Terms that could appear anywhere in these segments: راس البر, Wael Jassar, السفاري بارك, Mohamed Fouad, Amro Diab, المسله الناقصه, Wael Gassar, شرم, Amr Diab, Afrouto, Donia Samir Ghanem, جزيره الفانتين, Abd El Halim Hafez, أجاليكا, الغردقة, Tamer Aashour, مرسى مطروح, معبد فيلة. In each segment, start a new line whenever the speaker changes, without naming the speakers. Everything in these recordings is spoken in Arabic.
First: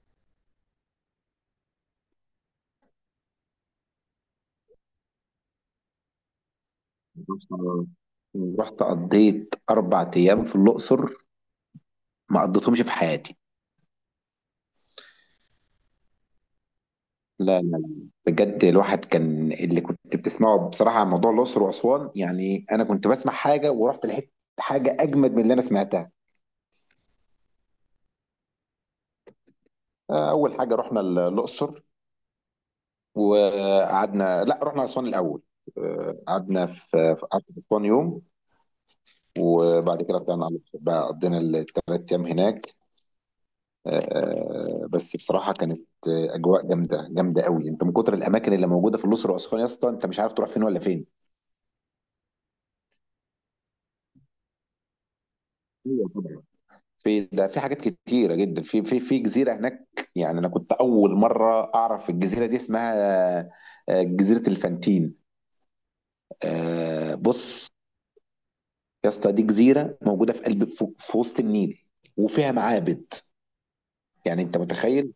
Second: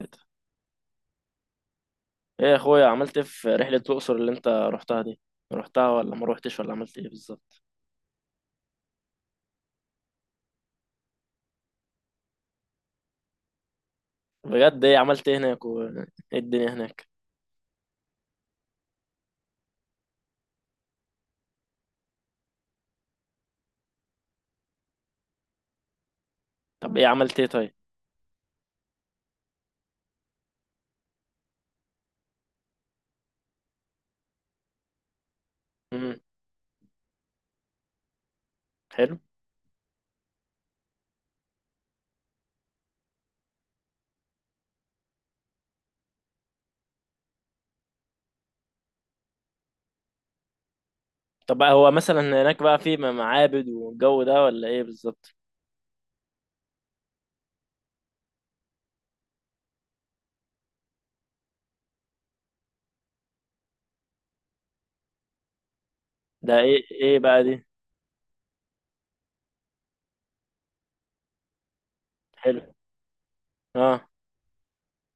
ايه، يا اخويا، عملت ايه في رحلة الأقصر اللي انت رحتها دي؟ رحتها ولا ما روحتش ولا عملت ايه بالظبط؟
رحت قضيت أربع أيام في الأقصر ما قضيتهمش في حياتي.
بجد، ايه عملت ايه هناك وايه الدنيا هناك؟
لا. بجد الواحد، كان اللي كنت بتسمعه بصراحة عن موضوع الأقصر وأسوان، يعني أنا كنت بسمع حاجة ورحت لقيت حاجة أجمد من اللي أنا سمعتها.
طب ايه عملت ايه طيب؟
أول حاجة رحنا الأقصر وقعدنا، لا رحنا أسوان الأول.
امم
قعدنا قعدت في أسوان يوم،
حلو.
وبعد كده طلعنا على الأقصر بقى، قضينا الثلاث أيام هناك. بس بصراحه كانت اجواء جامده جامده قوي، انت من كتر الاماكن اللي موجوده في الاقصر واسوان يا اسطى، انت مش عارف تروح فين ولا فين.
طب، بقى هو مثلا هناك بقى في معابد والجو ده، ولا ايه بالظبط؟
ايوه طبعا، في ده، في حاجات كتيره جدا، في جزيره هناك. يعني انا كنت اول مره اعرف الجزيره دي اسمها جزيره الفانتين.
ده ايه ايه بقى دي؟
بص يا اسطى، دي جزيره موجوده في قلب، في وسط النيل، وفيها
حلو.
معابد.
اه.
يعني انت متخيل،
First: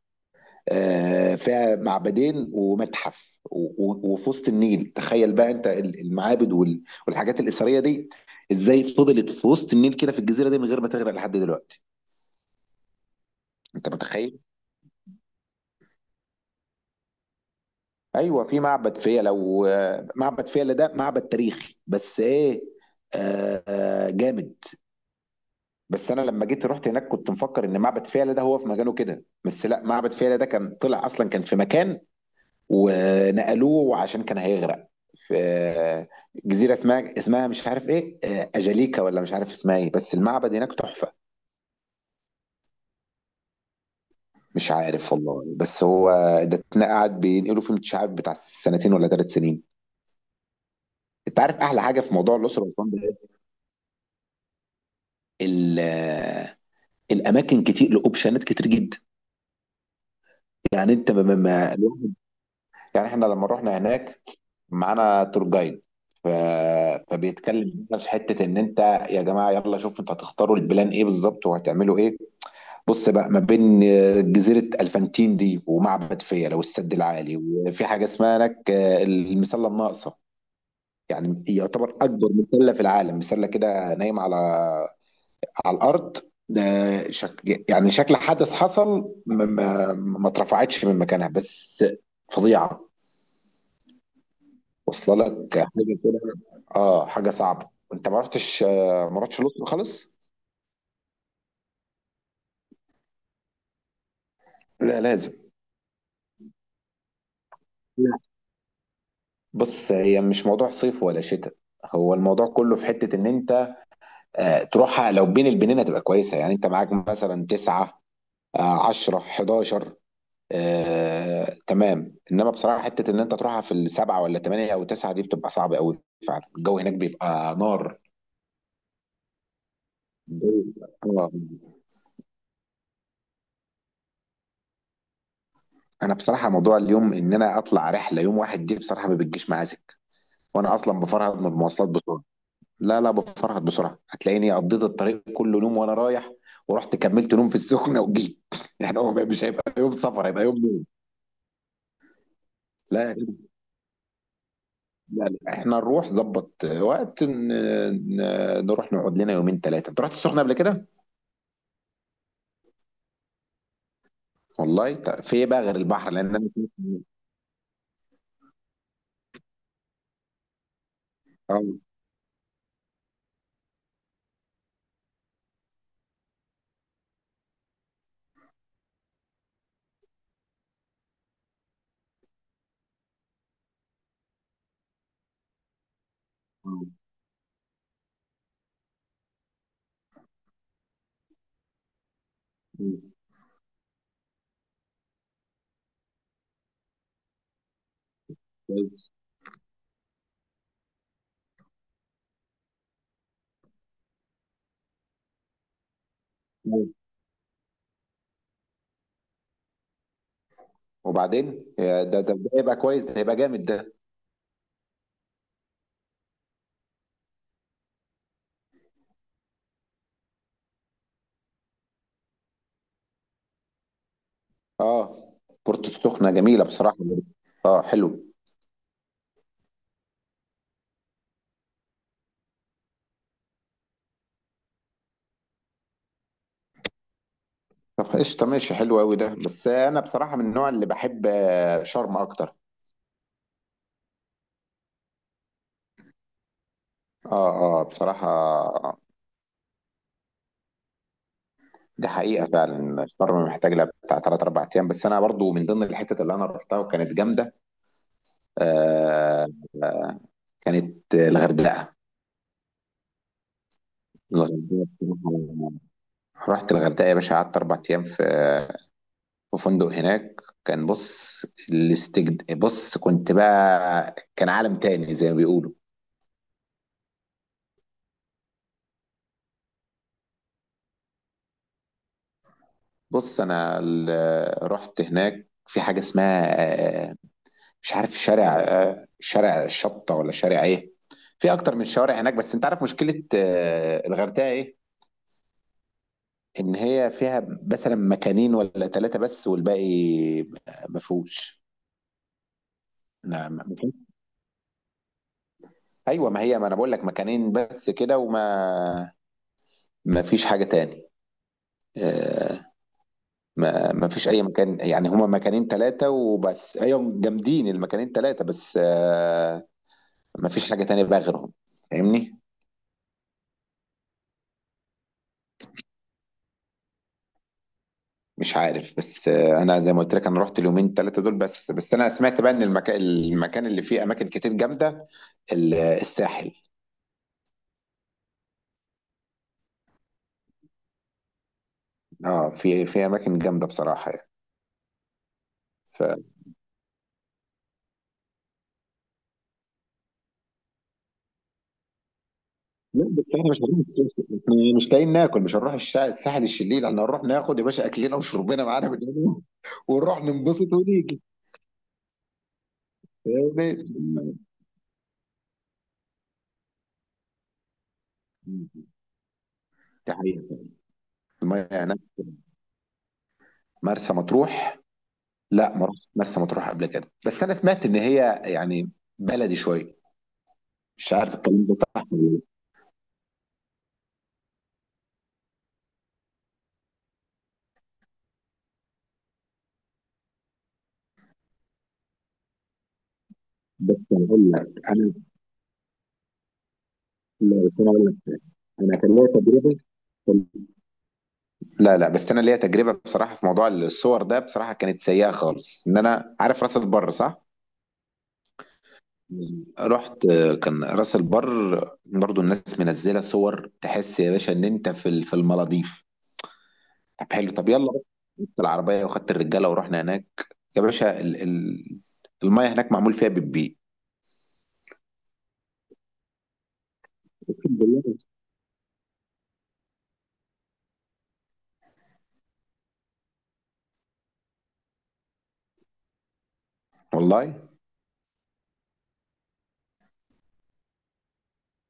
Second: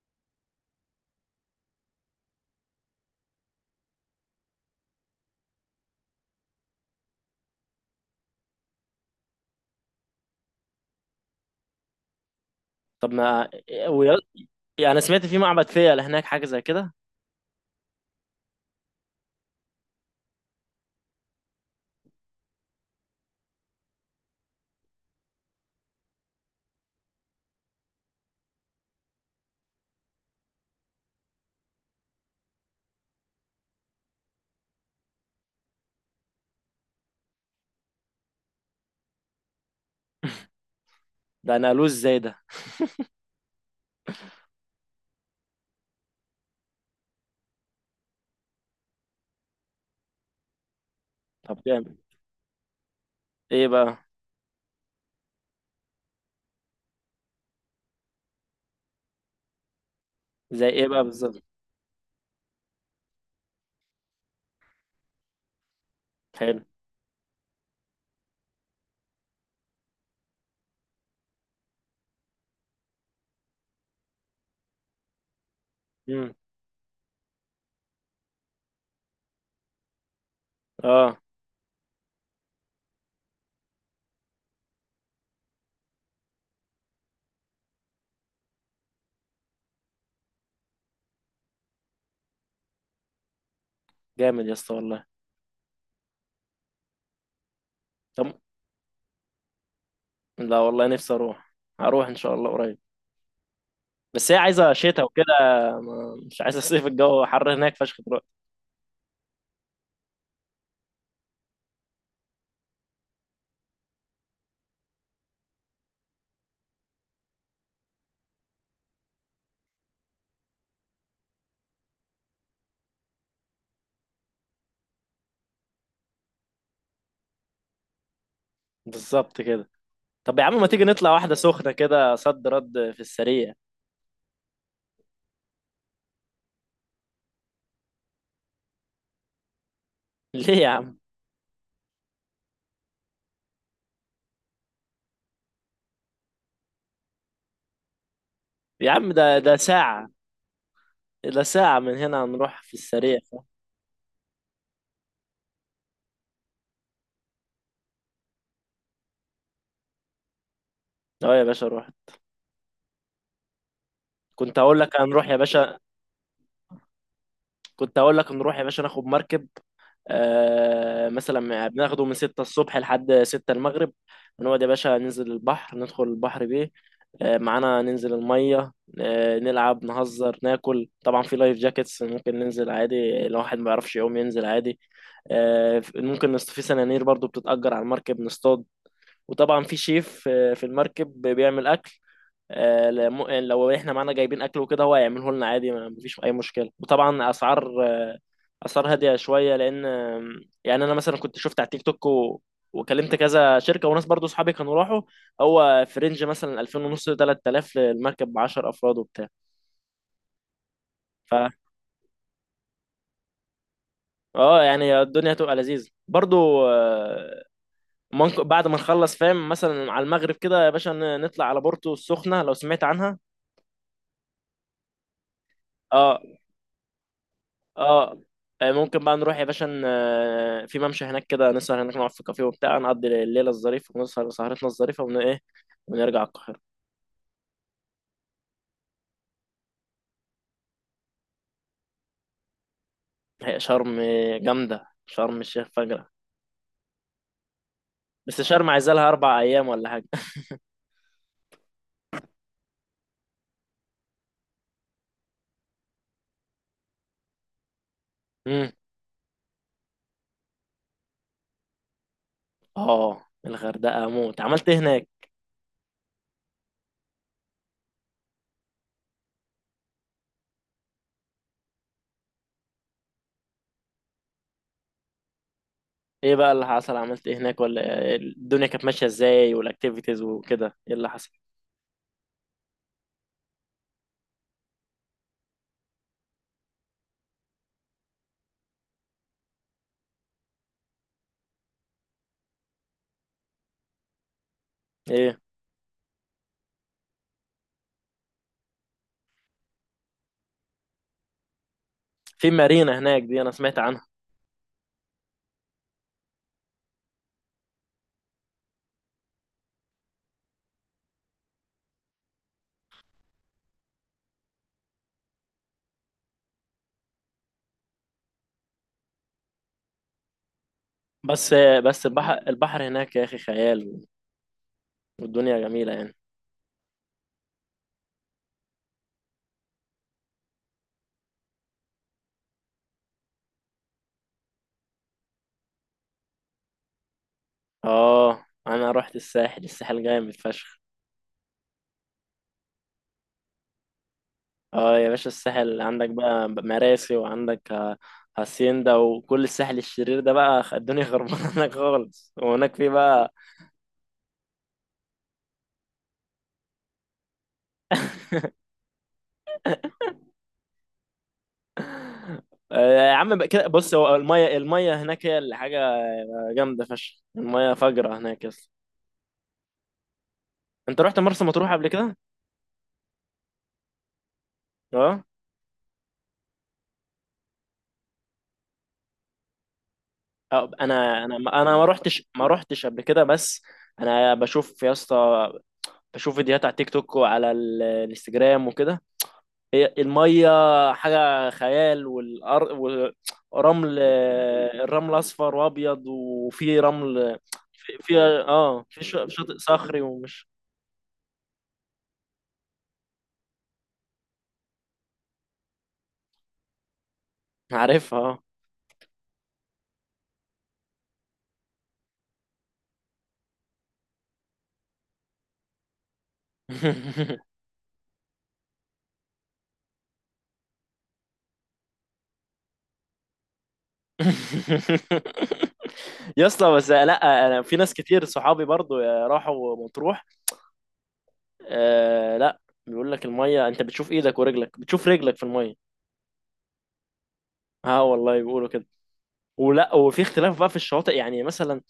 فيها معبدين ومتحف وفي وسط النيل. تخيل بقى انت المعابد والحاجات الأثرية دي ازاي فضلت في وسط النيل كده في الجزيرة دي من غير ما تغرق لحد دلوقتي.
طب ما إيه؟
انت متخيل؟
يعني انا سمعت في معبد فيلة هناك حاجة زي كده.
ايوه في معبد فيلة، ومعبد فيلة ده معبد تاريخي بس ايه، جامد. بس انا لما جيت رحت هناك كنت مفكر ان معبد فيلة ده هو في مكانه كده، بس لا، معبد فيلة ده كان طلع اصلا كان في مكان ونقلوه عشان كان هيغرق، في جزيرة اسمها، اسمها مش عارف ايه، أجاليكا ولا مش عارف اسمها ايه، بس المعبد هناك تحفة.
ده انا قالوه ازاي ده؟
مش عارف والله، بس هو ده قاعد بينقلوا فيه مش عارف بتاع سنتين ولا ثلاث سنين. انت عارف
طب،
احلى
جامد.
حاجة في موضوع الأسرة والأسوان ده إيه؟
ايه بقى؟
ال- آه، الأماكن كتير، لأوبشنات كتير جدا.
زي ايه
يعني
بقى
انت،
بالظبط؟
ما- يعني احنا لما رحنا هناك معانا تور جايد، ف...
حلو.
فبيتكلم بقى في حته ان انت، يا جماعه يلا شوفوا انتوا هتختاروا البلان ايه بالظبط وهتعملوا ايه. بص بقى، ما بين جزيره الفانتين دي ومعبد
امم
فيلا والسد العالي، وفي حاجه اسمها هناك المسله الناقصه.
اه.
يعني يعتبر اكبر مسله في العالم، مسله كده نايمه على على الارض، ده شك... يعني شكل حدث حصل، ما اترفعتش من مكانها بس، فظيعه،
جامد يا اسطى والله.
واصله لك حاجه كده. اه حاجه صعبه، انت ما
طب،
رحتش ما رحتش الاقصر خالص.
لا والله، نفسي اروح. هروح ان شاء الله قريب. بس هي عايزه
لا
شتاء وكده.
لازم.
مش عايزه صيف، الجو حر هناك فشخ
لا
دلوقتي.
بص، هي مش موضوع صيف ولا شتاء، هو الموضوع كله في حته ان انت، تروحها لو بين البنين هتبقى كويسه، يعني انت معاك مثلا 9 10 11 تمام، انما بصراحه حته ان انت تروحها في السبعه ولا ثمانيه او تسعه دي بتبقى صعبه قوي، فعلا الجو هناك بيبقى نار.
بالظبط كده. طب يا عم،
الجو
ما تيجي
بيبقى-
نطلع
آه.
واحده سخنه كده صد رد في السريع؟
انا بصراحه موضوع اليوم ان انا اطلع رحله يوم واحد دي بصراحه ما بتجيش معايا،
ليه يا
وانا
عم؟
اصلا بفرهد من المواصلات بسرعه. لا لا، بفرهد بسرعه، هتلاقيني قضيت الطريق كله نوم وانا رايح، ورحت كملت نوم في السخنه وجيت
يا
يعني
عم،
هو
ده
مش
ده
هيبقى يوم
ساعه.
سفر، هيبقى يوم نوم.
ده ساعه من هنا، هنروح في
لا يا
السريع.
جدع، لا احنا نروح ظبط وقت نروح نقعد لنا يومين ثلاثه. انت رحت السخنه قبل كده؟
اه يا باشا، روح. كنت هقول
والله
لك
طب
هنروح يا
في ايه بقى غير
باشا.
البحر لان انا سمعت-
كنت هقول لك نروح يا باشا ناخد مركب. مثلا
اه
بناخده من 6 الصبح لحد 6 المغرب. بنقعد يا باشا، ننزل البحر، ندخل البحر بيه. معانا ننزل المية. نلعب، نهزر، ناكل، طبعا في لايف جاكيتس ممكن ننزل عادي، لو واحد ما يعرفش يقوم ينزل عادي. ممكن في
آه،
سنانير برضو بتتأجر على المركب نصطاد. وطبعا في شيف، في المركب بيعمل أكل.
آه،
لو احنا معانا جايبين اكل وكده هو هيعمله لنا عادي، مفيش اي مشكله، وطبعا اسعار
كويس
هاديه شويه لان يعني انا مثلا كنت شفت على التيك توك وكلمت كذا شركه وناس، برضو صحابي كانوا راحوا. هو في رينج مثلا 2000
كويس.
ونص 3000 للمركب ب 10 افراد وبتاع. ف
وبعدين يا، ده هيبقى كويس، ده هيبقى جامد ده.
اه يعني الدنيا تبقى لذيذ برضو. ممكن بعد ما نخلص فاهم مثلا على المغرب كده يا باشا نطلع على بورتو السخنه لو سمعت عنها.
اه بورتو
اه.
السخنه جميله بصراحه. اه حلو.
اه. ممكن بقى نروح يا باشا، في ممشى هناك كده، نسهر هناك، نقعد في كافيه وبتاع، نقضي الليله الظريفه، ونسهر سهرتنا الظريفه، ايه، ونرجع القاهره.
طب قشطة ماشي، حلو أوي ده، بس أنا بصراحة من النوع اللي بحب شرم أكتر.
هي شرم جامدة، شرم الشيخ فجرة. بس شرم عايزة
بصراحة
لها 4 أيام ولا حاجة.
دي حقيقة، فعلا شرم محتاج لها بتاع تلات أربع أيام، بس أنا برضو من ضمن الحتت اللي أنا رحتها وكانت جامدة
امم
آه آه، كانت الغردقة.
اه، الغردقة موت. عملت ايه
الغردقة
هناك؟
بصراحة، رحت الغردقة يا باشا، قعدت أربع أيام في في فندق هناك، كان بص الاستجد، بص كنت بقى كان عالم تاني زي ما بيقولوا.
ايه بقى اللي حصل؟ عملت ايه هناك ولا الدنيا كانت ماشية ازاي والاكتيفيتيز وكده؟ ايه اللي حصل؟
بص انا رحت هناك في حاجه اسمها آه، مش عارف شارع شارع الشطه ولا شارع ايه، في اكتر من شوارع هناك، بس انت عارف مشكله الغردقه ايه؟
ايه،
ان هي فيها مثلا مكانين ولا ثلاثه بس، والباقي ما فيهوش.
في مارينا هناك دي أنا
نعم ما
سمعت عنها.
فيهوش. ايوه، ما هي ما انا بقول لك مكانين بس كده، وما ما فيش حاجه تاني، آه، ما فيش اي مكان. يعني هما مكانين ثلاثه وبس، ايوه جامدين المكانين ثلاثه بس، مفيش حاجة تانية بقى غيرهم.
بس بس البحر
فاهمني؟
البحر هناك يا أخي خيال. والدنيا جميلة يعني.
مش عارف بس انا زي ما قلت لك انا رحت اليومين ثلاثة دول بس، بس انا سمعت بقى ان المكان اللي فيه اماكن كتير جامدة الساحل.
اه أنا رحت الساحل. الساحل جامد فشخ.
اه في في اماكن جامدة بصراحة يعني.
اه يا باشا، الساحل عندك
لا
بقى مراسي، وعندك هاسيندا وكل الساحل الشرير ده، بقى الدنيا خربانه هناك خالص، وهناك في
بس
بقى.
احنا مش هنروح الساحل. إحنا مش لاقيين ناكل، مش هنروح الساحل الشليل، احنا هنروح ناخد يا باشا اكلنا وشربنا معانا بالليل ونروح ننبسط ونيجي.
يا عم بقى كده
فاهمني؟
بص، هو الميه هناك هي اللي حاجه جامده فشخ، الميه فجره هناك، يس.
دي حقيقة.
انت رحت مرسى
المية
مطروح قبل
هناك.
كده؟
مرسى مطروح،
اه.
لا ما رحتش مرسى مطروح قبل كده، بس انا سمعت ان هي يعني بلدي شويه، مش
انا
عارف
انا
الكلام
انا
ده
ما
صح
رحتش
ولا
ما رحتش قبل كده، بس انا بشوف يا اسطى، بشوف فيديوهات على تيك توك وعلى الانستجرام وكده. هي الميه حاجه خيال،
لا،
ورمل.
بس هقول لك انا،
الرمل اصفر وابيض، وفي رمل،
لا بس انا
في،
هقول
في
لك،
اه
انا
في
كان ليا
شاطئ
تجربه.
صخري
كان-
ومش
لا بس انا ليا تجربه بصراحه في موضوع الصور ده، بصراحه كانت سيئه خالص. ان انا عارف راس البر صح؟
عارفها، آه.
رحت، كان راس البر برضو الناس منزله صور تحس يا باشا ان انت في في المالديف. طب حلو طب يلا، رحت العربيه وخدت الرجاله ورحنا هناك، يا باشا الميه هناك معمول فيها بالبيت،
يا اسطى، بس لا، انا في ناس
بالله.
كتير صحابي برضو راحوا مطروح، آه لا، بيقول لك الميه انت بتشوف ايدك ورجلك، بتشوف رجلك في الميه.
والله.
اه والله، بيقولوا كده. ولا وفي اختلاف بقى في الشواطئ يعني، مثلا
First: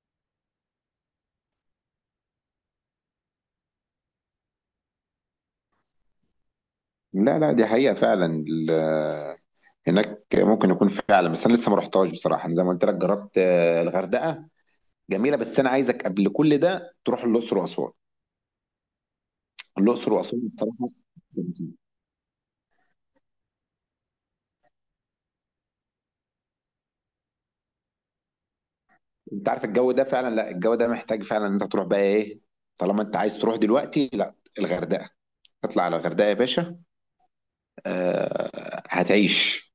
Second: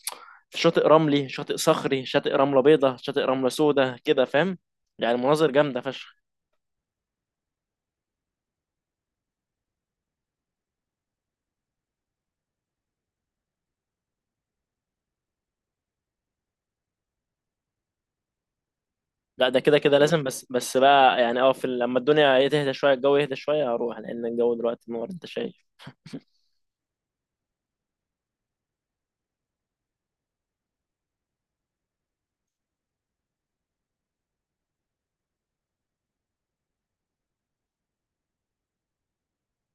شاطئ رملي، شاطئ صخري، شاطئ رملة بيضة، شاطئ رملة سودة، كده فاهم؟ يعني مناظر جامدة فشخ.
لا دي حقيقة فعلا هناك ممكن يكون فعلا، بس انا لسه ما رحتهاش بصراحة، انا زي ما قلت لك جربت الغردقة جميلة، بس انا عايزك قبل كل ده تروح الاقصر واسوان.
لا، ده كده كده
الاقصر
لازم، بس
واسوان
بس
بصراحة،
بقى يعني اه في لما الدنيا إيه تهدى شوية، الجو يهدى شوية، هروح، لأن الجو دلوقتي نور، أنت شايف.
انت عارف الجو ده فعلا، لا الجو ده محتاج فعلا ان انت تروح بقى ايه، طالما انت عايز تروح دلوقتي، لا الغردقة، اطلع على الغردقة يا باشا، آه، هتعيش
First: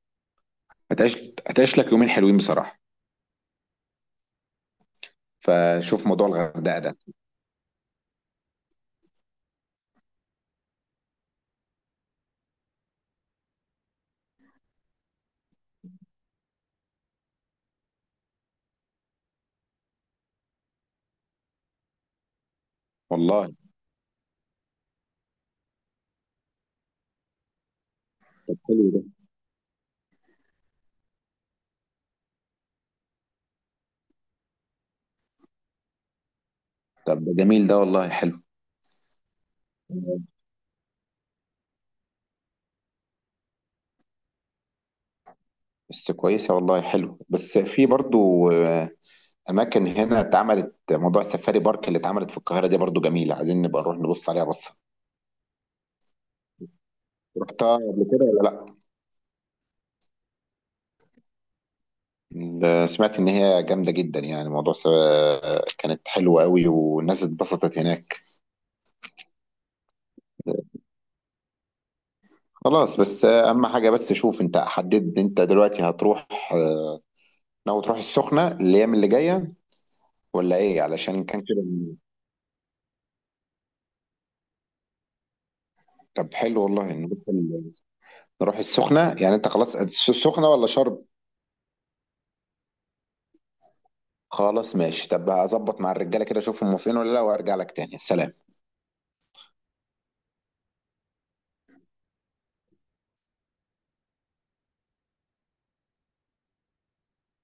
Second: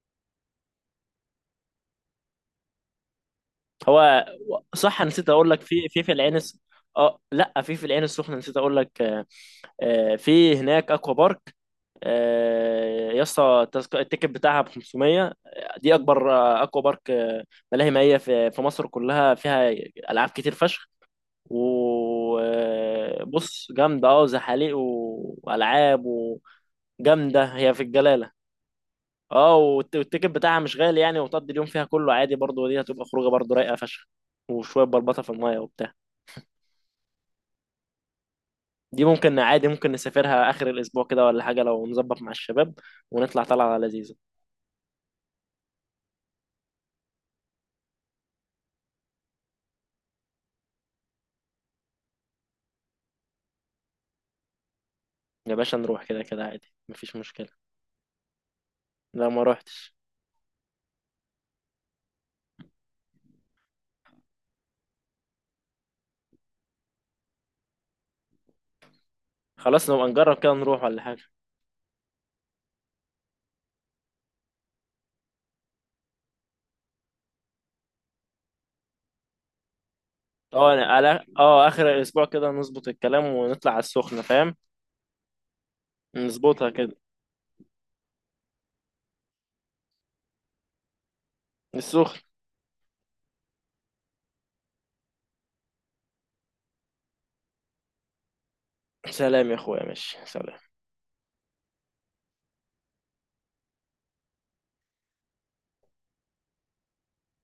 هتعيش هتعيش لك يومين حلوين بصراحة،
هو، صح، نسيت أقول لك في في
فشوف
في
موضوع
العين
الغردقة ده.
اه لا، في العين السخنة نسيت أقول لك. في هناك أكوا بارك. يا اسطى، التيكت بتاعها ب 500. دي أكبر أكوا بارك، ملاهي مائية في مصر كلها، فيها ألعاب كتير فشخ.
والله
وبص جامدة اه، زحاليق وألعاب، وجامدة هي في الجلالة.
طب حلو ده.
اه، والتيكت بتاعها مش غالي يعني، وتقضي اليوم فيها كله عادي برضه، ودي هتبقى خروجة برضه رايقة فشخ، وشوية بلبطة في المية وبتاع.
طب ده جميل ده والله، حلو.
دي ممكن عادي، ممكن نسافرها آخر الأسبوع كده ولا حاجة لو نظبط مع الشباب، ونطلع طلعة لذيذة.
بس كويسة والله، حلو، بس في برضو أماكن هنا اتعملت، موضوع السفاري بارك اللي اتعملت في القاهرة دي برضو جميلة، عايزين نبقى نروح نبص عليها بصة.
يا باشا نروح كده كده عادي، مفيش مشكلة.
رحتها قبل كده ولا لأ؟
لا ما روحتش.
سمعت إن هي جامدة جدا، يعني موضوع كانت حلوة قوي والناس اتبسطت هناك.
خلاص نبقى نجرب كده، نروح ولا حاجة.
خلاص بس أهم حاجة، بس شوف أنت حددت، أنت دلوقتي هتروح، آه، ناوي تروح السخنة الأيام اللي جاية ولا
اه،
إيه، علشان
على
كان كده.
اه آخر الأسبوع كده نظبط الكلام، ونطلع على السخنة فاهم،
طب حلو
نظبطها
والله،
كده.
نروح نروح السخنة، يعني أنت خلاص السخنة ولا شرم؟
السخن.
خلاص ماشي، طب هظبط مع الرجاله كده اشوفهم فين ولا لا وارجع لك تاني. سلام.
سلام يا اخويا، ماشي، سلام.